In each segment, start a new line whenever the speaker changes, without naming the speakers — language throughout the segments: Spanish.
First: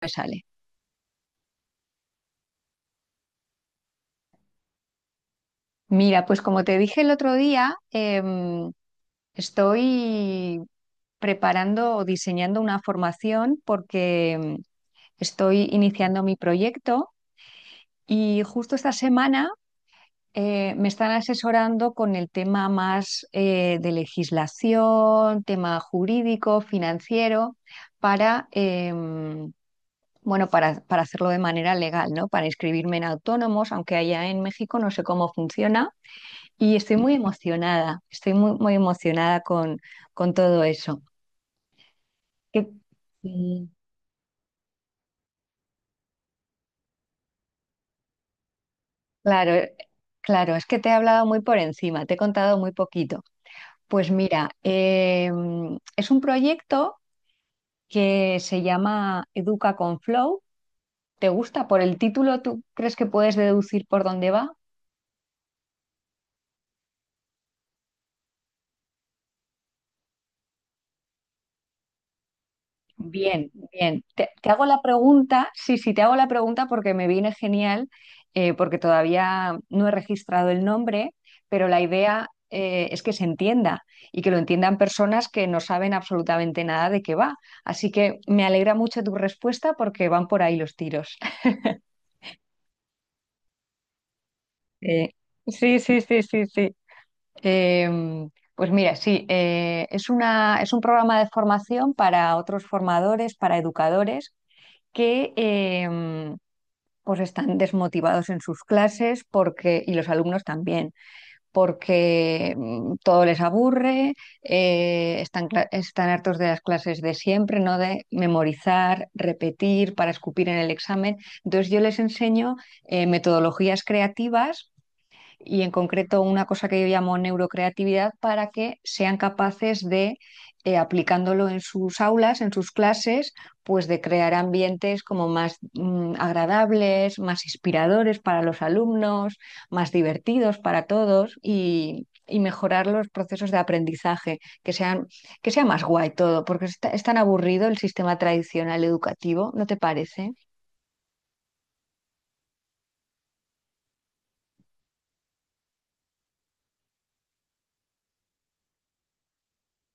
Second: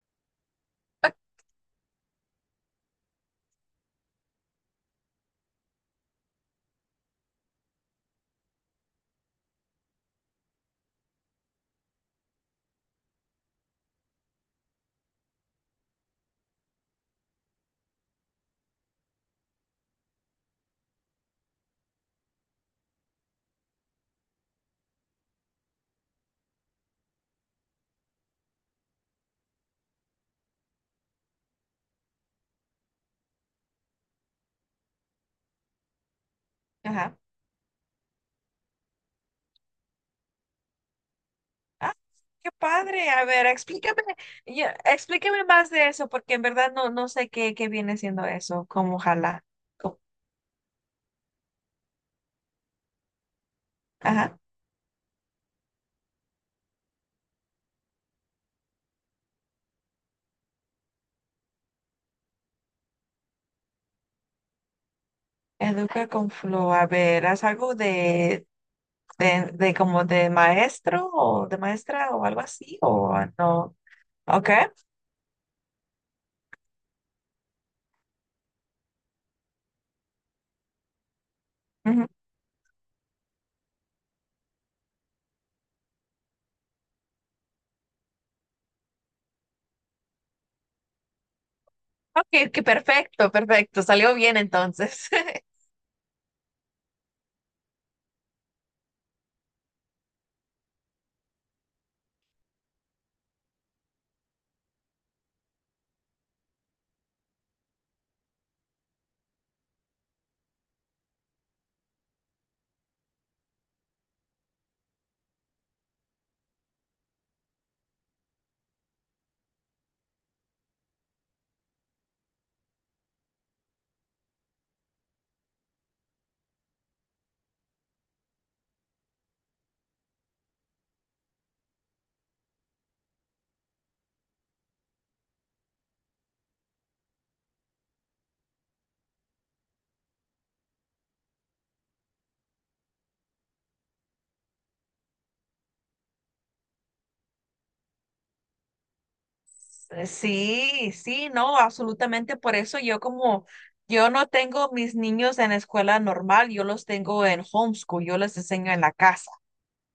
Me sale. Mira, pues como te dije el otro día, estoy preparando o diseñando una formación porque estoy iniciando mi proyecto y justo esta semana me están asesorando con el tema más de legislación, tema jurídico, financiero, para, em, bueno, para hacerlo de manera legal, ¿no? Para inscribirme en autónomos, aunque allá en México no sé cómo funciona. Y estoy muy
Ajá.
emocionada, estoy muy, muy emocionada con todo eso.
Ah, qué
Que-
padre. A ver,
Mm,
ya, explícame más de eso, porque en verdad no sé qué viene siendo eso, como ojalá.
Claro,
Co-
claro, es que te he hablado muy por encima, te he contado muy poquito. Pues
Ajá.
mira, es un proyecto que se llama Educa con Flow. ¿Te gusta por el título? ¿Tú crees que puedes deducir por dónde va?
Educa con flow. A ver, ¿haz algo de como de maestro o de maestra o algo así? ¿O
Bien,
no?
bien. Te
Ok.
hago la pregunta, sí, sí, te hago la pregunta porque me viene genial, porque todavía no he registrado el nombre, pero la
Ujú.
idea es que se entienda y que lo entiendan personas que no saben absolutamente nada de qué va. Así que me alegra mucho tu respuesta porque van por ahí los tiros.
Ok, ok, perfecto, perfecto. Salió bien entonces.
Eh, sí, sí, sí, sí, sí. Eh, pues mira, sí, es un programa de formación para otros formadores, para educadores que... em, pues están desmotivados en sus clases porque, y los alumnos también, porque todo les aburre, están hartos de las clases de siempre, ¿no? De memorizar, repetir para escupir en el examen. Entonces yo les enseño metodologías creativas y en concreto una cosa que yo llamo neurocreatividad para que sean capaces de, aplicándolo en sus aulas, en sus clases, pues de crear ambientes como más agradables, más inspiradores para los alumnos, más divertidos para todos y mejorar los procesos de aprendizaje, que sean, que sea más guay todo, porque es tan aburrido el sistema tradicional educativo, ¿no te parece?
Sí, sí, no, absolutamente. Por eso yo como, yo no tengo mis niños en escuela normal, yo los tengo en homeschool, yo les enseño en la casa.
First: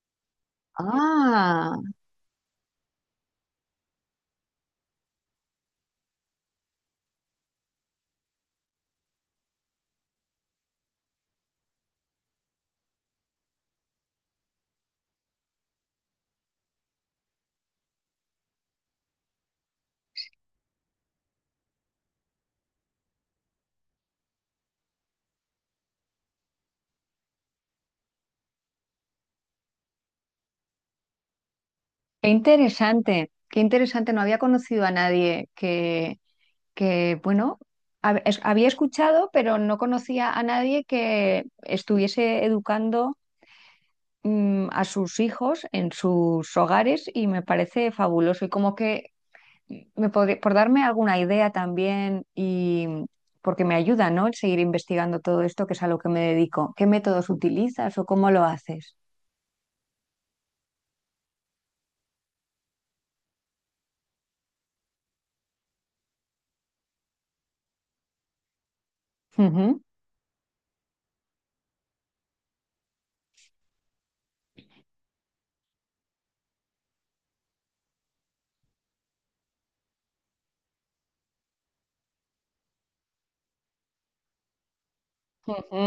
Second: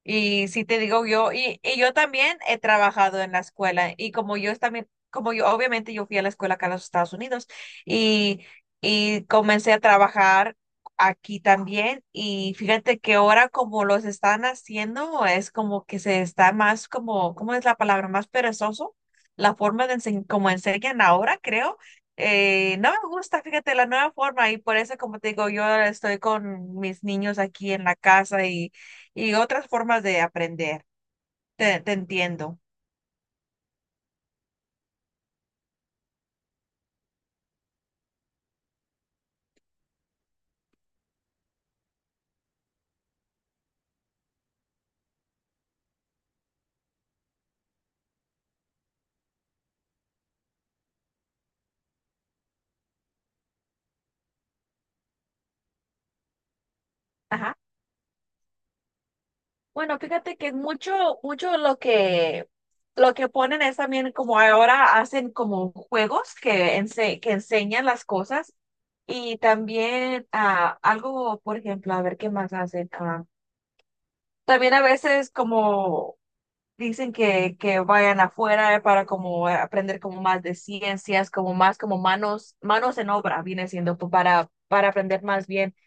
Y si te digo yo, y,
Ah.
y yo también he trabajado en la escuela y como yo es también, como yo, obviamente yo fui a la escuela acá en los Estados Unidos y, y comencé a trabajar aquí también y fíjate que ahora como los están haciendo es como que se está más como, ¿cómo es la palabra? Más perezoso, la forma de como enseñan ahora, creo. No me gusta, fíjate, la nueva forma y por eso, como te digo, yo estoy con mis niños aquí en la casa y otras formas de aprender. Te
Qué
entiendo.
interesante, qué interesante. No había conocido a nadie que, que bueno, había escuchado, pero no conocía a nadie que estuviese educando a sus hijos en sus hogares y me parece fabuloso. Y como que me podría, por darme alguna idea también y porque me ayuda, ¿no? El seguir investigando todo esto, que es a lo que me dedico. ¿Qué métodos
Ajá.
utilizas o cómo lo haces?
Bueno, fíjate que mucho lo que ponen es también como ahora hacen como juegos que, ense- que enseñan las cosas y
Ujú,
también algo, por ejemplo, a ver qué más hacen. También a veces como dicen que vayan afuera para como aprender como más de ciencias, como más como manos, manos en obra, viene siendo pues, para aprender más bien.
ujú.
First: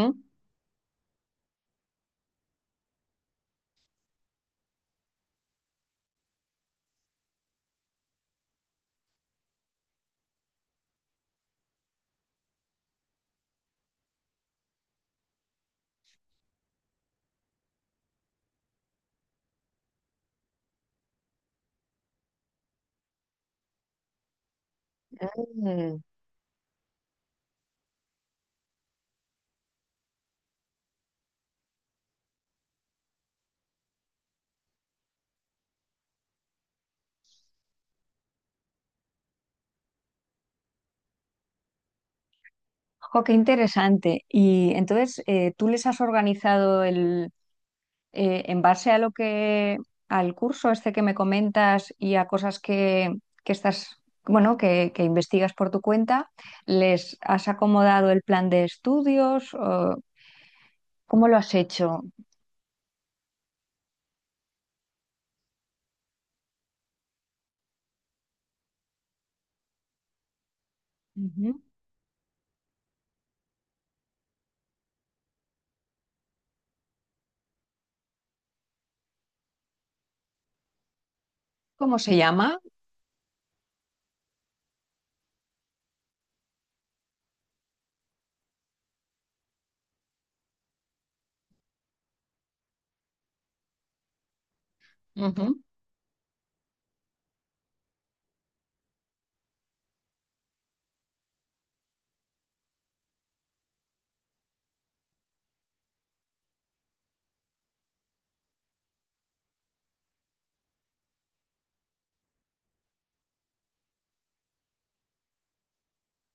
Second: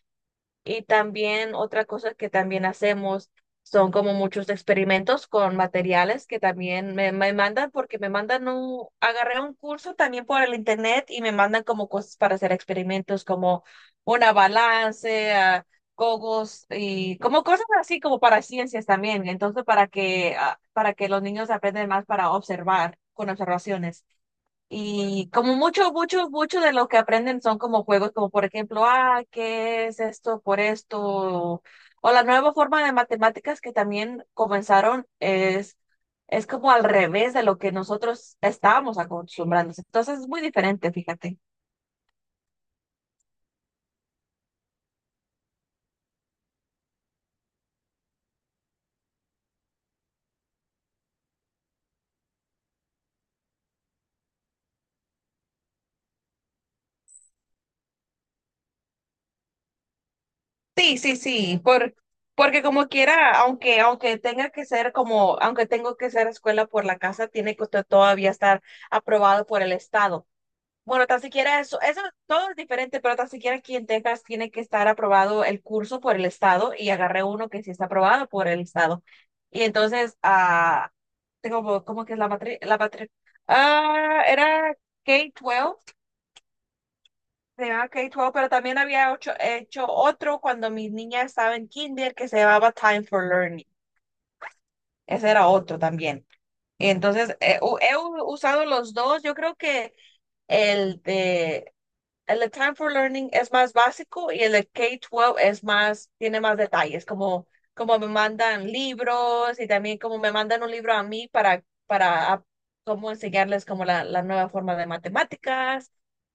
Y también otra cosa que también hacemos son como muchos experimentos con materiales que también me mandan porque me mandan un, agarré un curso también por el internet y me mandan como cosas para hacer experimentos como una balance, cogos y como cosas así como para ciencias también. Entonces para que, para que los niños aprendan más para observar con observaciones. Y como mucho,
Mm.
mucho, mucho de lo que aprenden son como juegos, como por ejemplo, ¿qué es esto por esto? O, la nueva forma de matemáticas que también comenzaron es como al revés de lo que nosotros estábamos acostumbrándonos. Entonces es muy diferente, fíjate.
Jo, qué interesante. Y entonces, ¿tú les has organizado el, en base a lo que, al curso este que me comentas y a cosas que estás, bueno, que investigas por tu cuenta, ¿les has acomodado el plan de estudios? O
Sí, sí,
¿cómo lo has
sí,
hecho?
porque como quiera, aunque tenga que ser como, aunque tengo que ser escuela por la casa, tiene que todavía estar aprobado por el estado. Bueno, tan siquiera
Ujú.
eso, todo es diferente, pero tan siquiera aquí en Texas tiene que estar aprobado el curso por el estado y agarré uno que sí está aprobado por el estado. Y entonces, tengo como
¿Cómo
como que
se
es la
llama?
matriz, la matriz, era K-12, se llamaba K-12, pero también había hecho otro cuando mi niña estaba en kinder que se llamaba Time for Learning. Ese era
Ujú.
otro también. Y entonces, he usado los dos, yo creo que el de el Time for Learning es más básico y el K-12 es más, tiene más detalles, como, como me mandan libros y también como me mandan un libro a mí para cómo enseñarles como la nueva forma de matemáticas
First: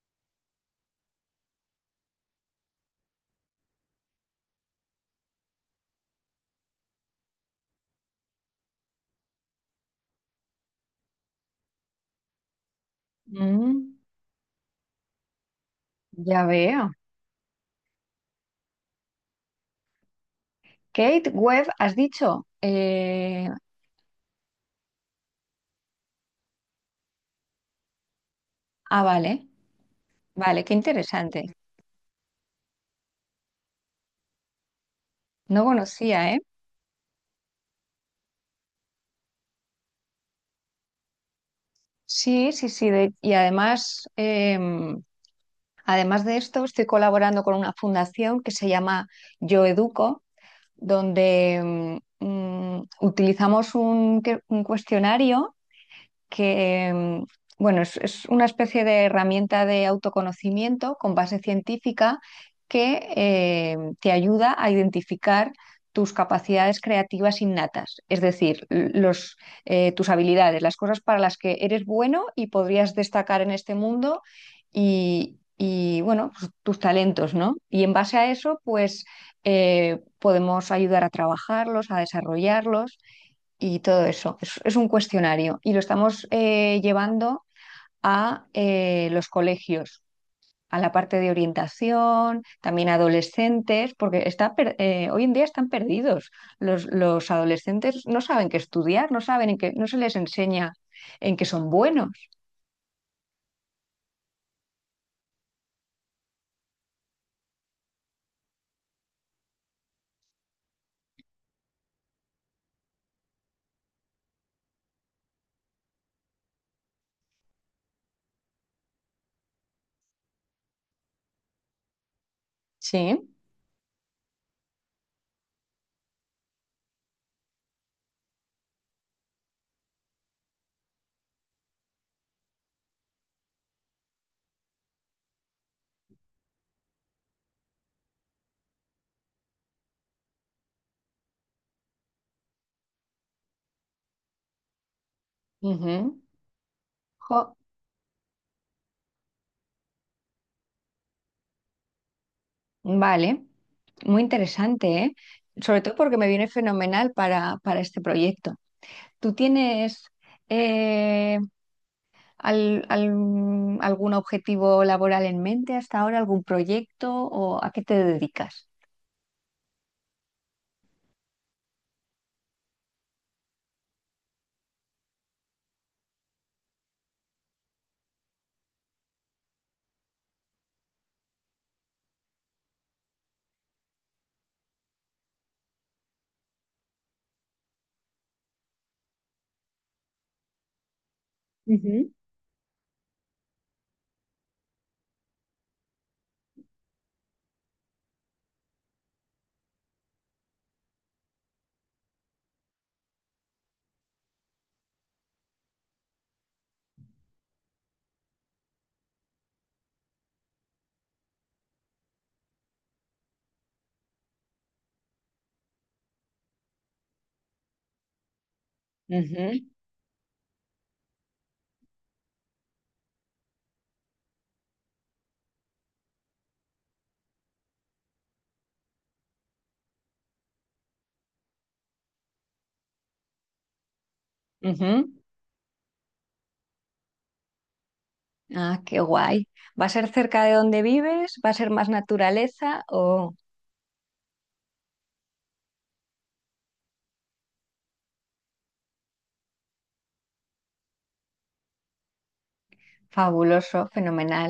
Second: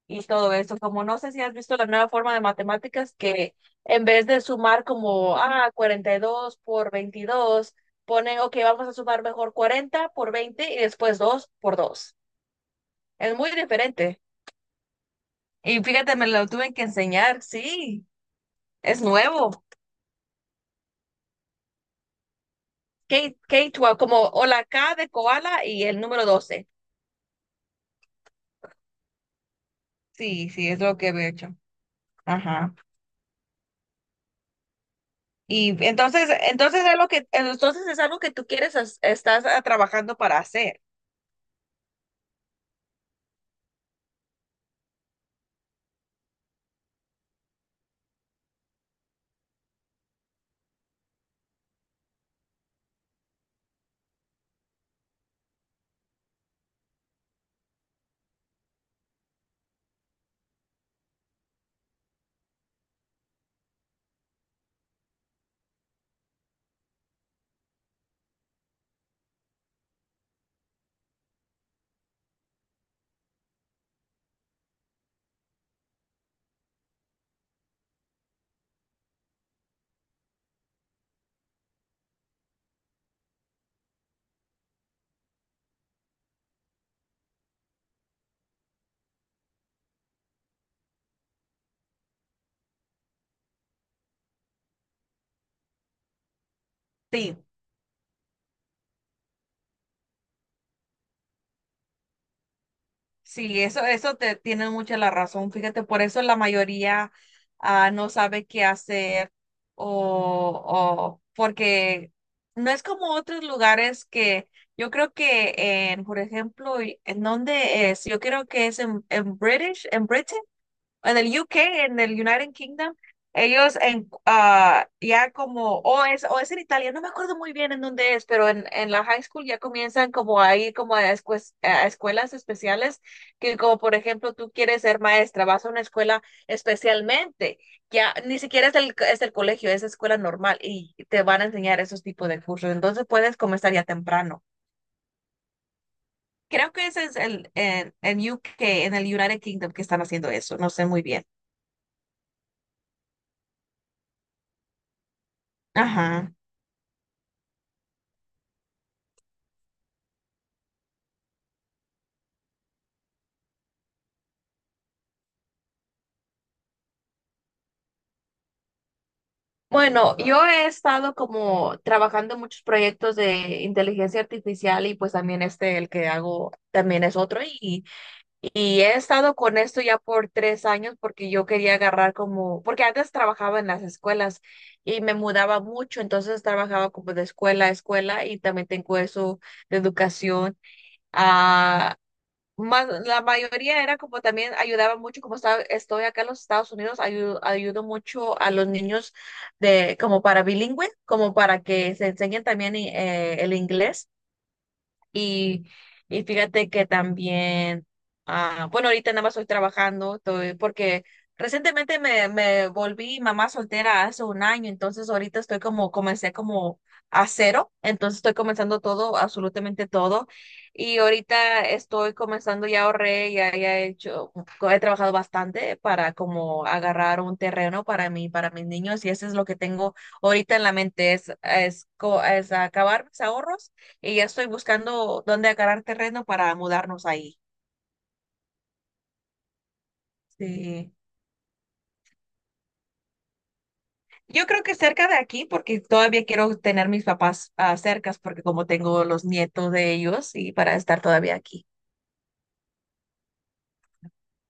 y todo eso. Como no sé si has visto la nueva forma de matemáticas que en vez de sumar como, 42 por 22, ponen, ok, vamos a sumar mejor 40 por 20 y después 2 por 2. Es muy
Mm,
diferente. Y fíjate, me
ya
lo tuve que
veo.
enseñar, sí, es nuevo.
Kate Webb, has dicho.
K, K-12, como o la K de koala y el número 12.
Vale,
Sí,
vale,
sí,
qué
es lo que he hecho.
interesante.
Ajá.
No
Y entonces,
conocía, ¿eh?
entonces es lo que, entonces es algo que tú quieres, estás trabajando para hacer.
Sí, sí, sí. Y además, además de esto, estoy colaborando con una fundación que se llama Yo Educo, donde utilizamos un cuestionario que, em, bueno, es una especie de herramienta de autoconocimiento con base científica que te ayuda a identificar tus capacidades creativas innatas, es decir, tus habilidades, las cosas para las que eres bueno y podrías destacar en este mundo y, bueno, pues, tus talentos, ¿no? Y en base a eso, pues podemos ayudar a trabajarlos, a desarrollarlos y todo eso. Es un cuestionario y lo estamos llevando a los colegios, a la parte de orientación, también adolescentes, porque hoy en día están perdidos. Los
Sí.
adolescentes no saben qué estudiar, no saben en qué, no se les enseña en qué son buenos.
Sí, eso te tiene mucha la razón. Fíjate, por eso la mayoría no sabe qué hacer, o porque no es como otros lugares que yo creo que en, por ejemplo, ¿en dónde es? Yo creo que es en, British, en Britain, en el UK, en el United Kingdom,
Sí.
ellos ya como, o es en Italia, no me acuerdo muy bien en dónde es, pero en, la high school ya comienzan como ahí, como a escuelas especiales, que como por ejemplo tú quieres ser maestra, vas a una escuela especialmente, ya ni siquiera es el colegio, es escuela normal y te van a enseñar esos tipos de cursos, entonces puedes comenzar ya temprano.
Ujú.
Creo que ese es
Jo,
el en, UK, en el United Kingdom que están haciendo eso, no sé muy bien.
vale, muy interesante, ¿eh? Sobre todo porque me
Ajá.
viene fenomenal para este proyecto. ¿Tú tienes eh, algún objetivo laboral en mente hasta ahora, algún proyecto o a qué te dedicas?
Bueno, yo he estado como trabajando en muchos proyectos de inteligencia artificial y pues también este, el que hago también es otro, y he estado con esto ya por 3 años porque yo quería agarrar como, porque antes trabajaba en las escuelas y me mudaba mucho, entonces trabajaba como de escuela a escuela y también tengo eso de educación. ah,
Ujú,
más, la mayoría era como también ayudaba mucho, como estaba, estoy acá en los Estados Unidos, ayudo mucho a los niños de como para bilingüe, como para que se enseñen también el inglés. Y, y fíjate que también, bueno, ahorita nada más estoy trabajando, estoy, porque recientemente me volví mamá soltera hace un año, entonces ahorita estoy como, comencé como a cero, entonces estoy comenzando todo,
ujú,
absolutamente todo. Y ahorita estoy comenzando, ya ahorré, ya, ya he hecho, he trabajado bastante para como agarrar un terreno para mí, para mis niños, y eso es lo que tengo ahorita en la mente, es acabar mis ahorros y ya estoy
ujú.
buscando dónde agarrar terreno para mudarnos ahí.
Ah, qué guay. ¿Va a ser cerca de donde
Sí.
vives? ¿Va a ser más naturaleza? Oh,
Yo creo que cerca de aquí, porque todavía quiero tener mis papás cercas, porque como tengo los nietos de ellos y para estar todavía aquí.
fabuloso, fenomenal.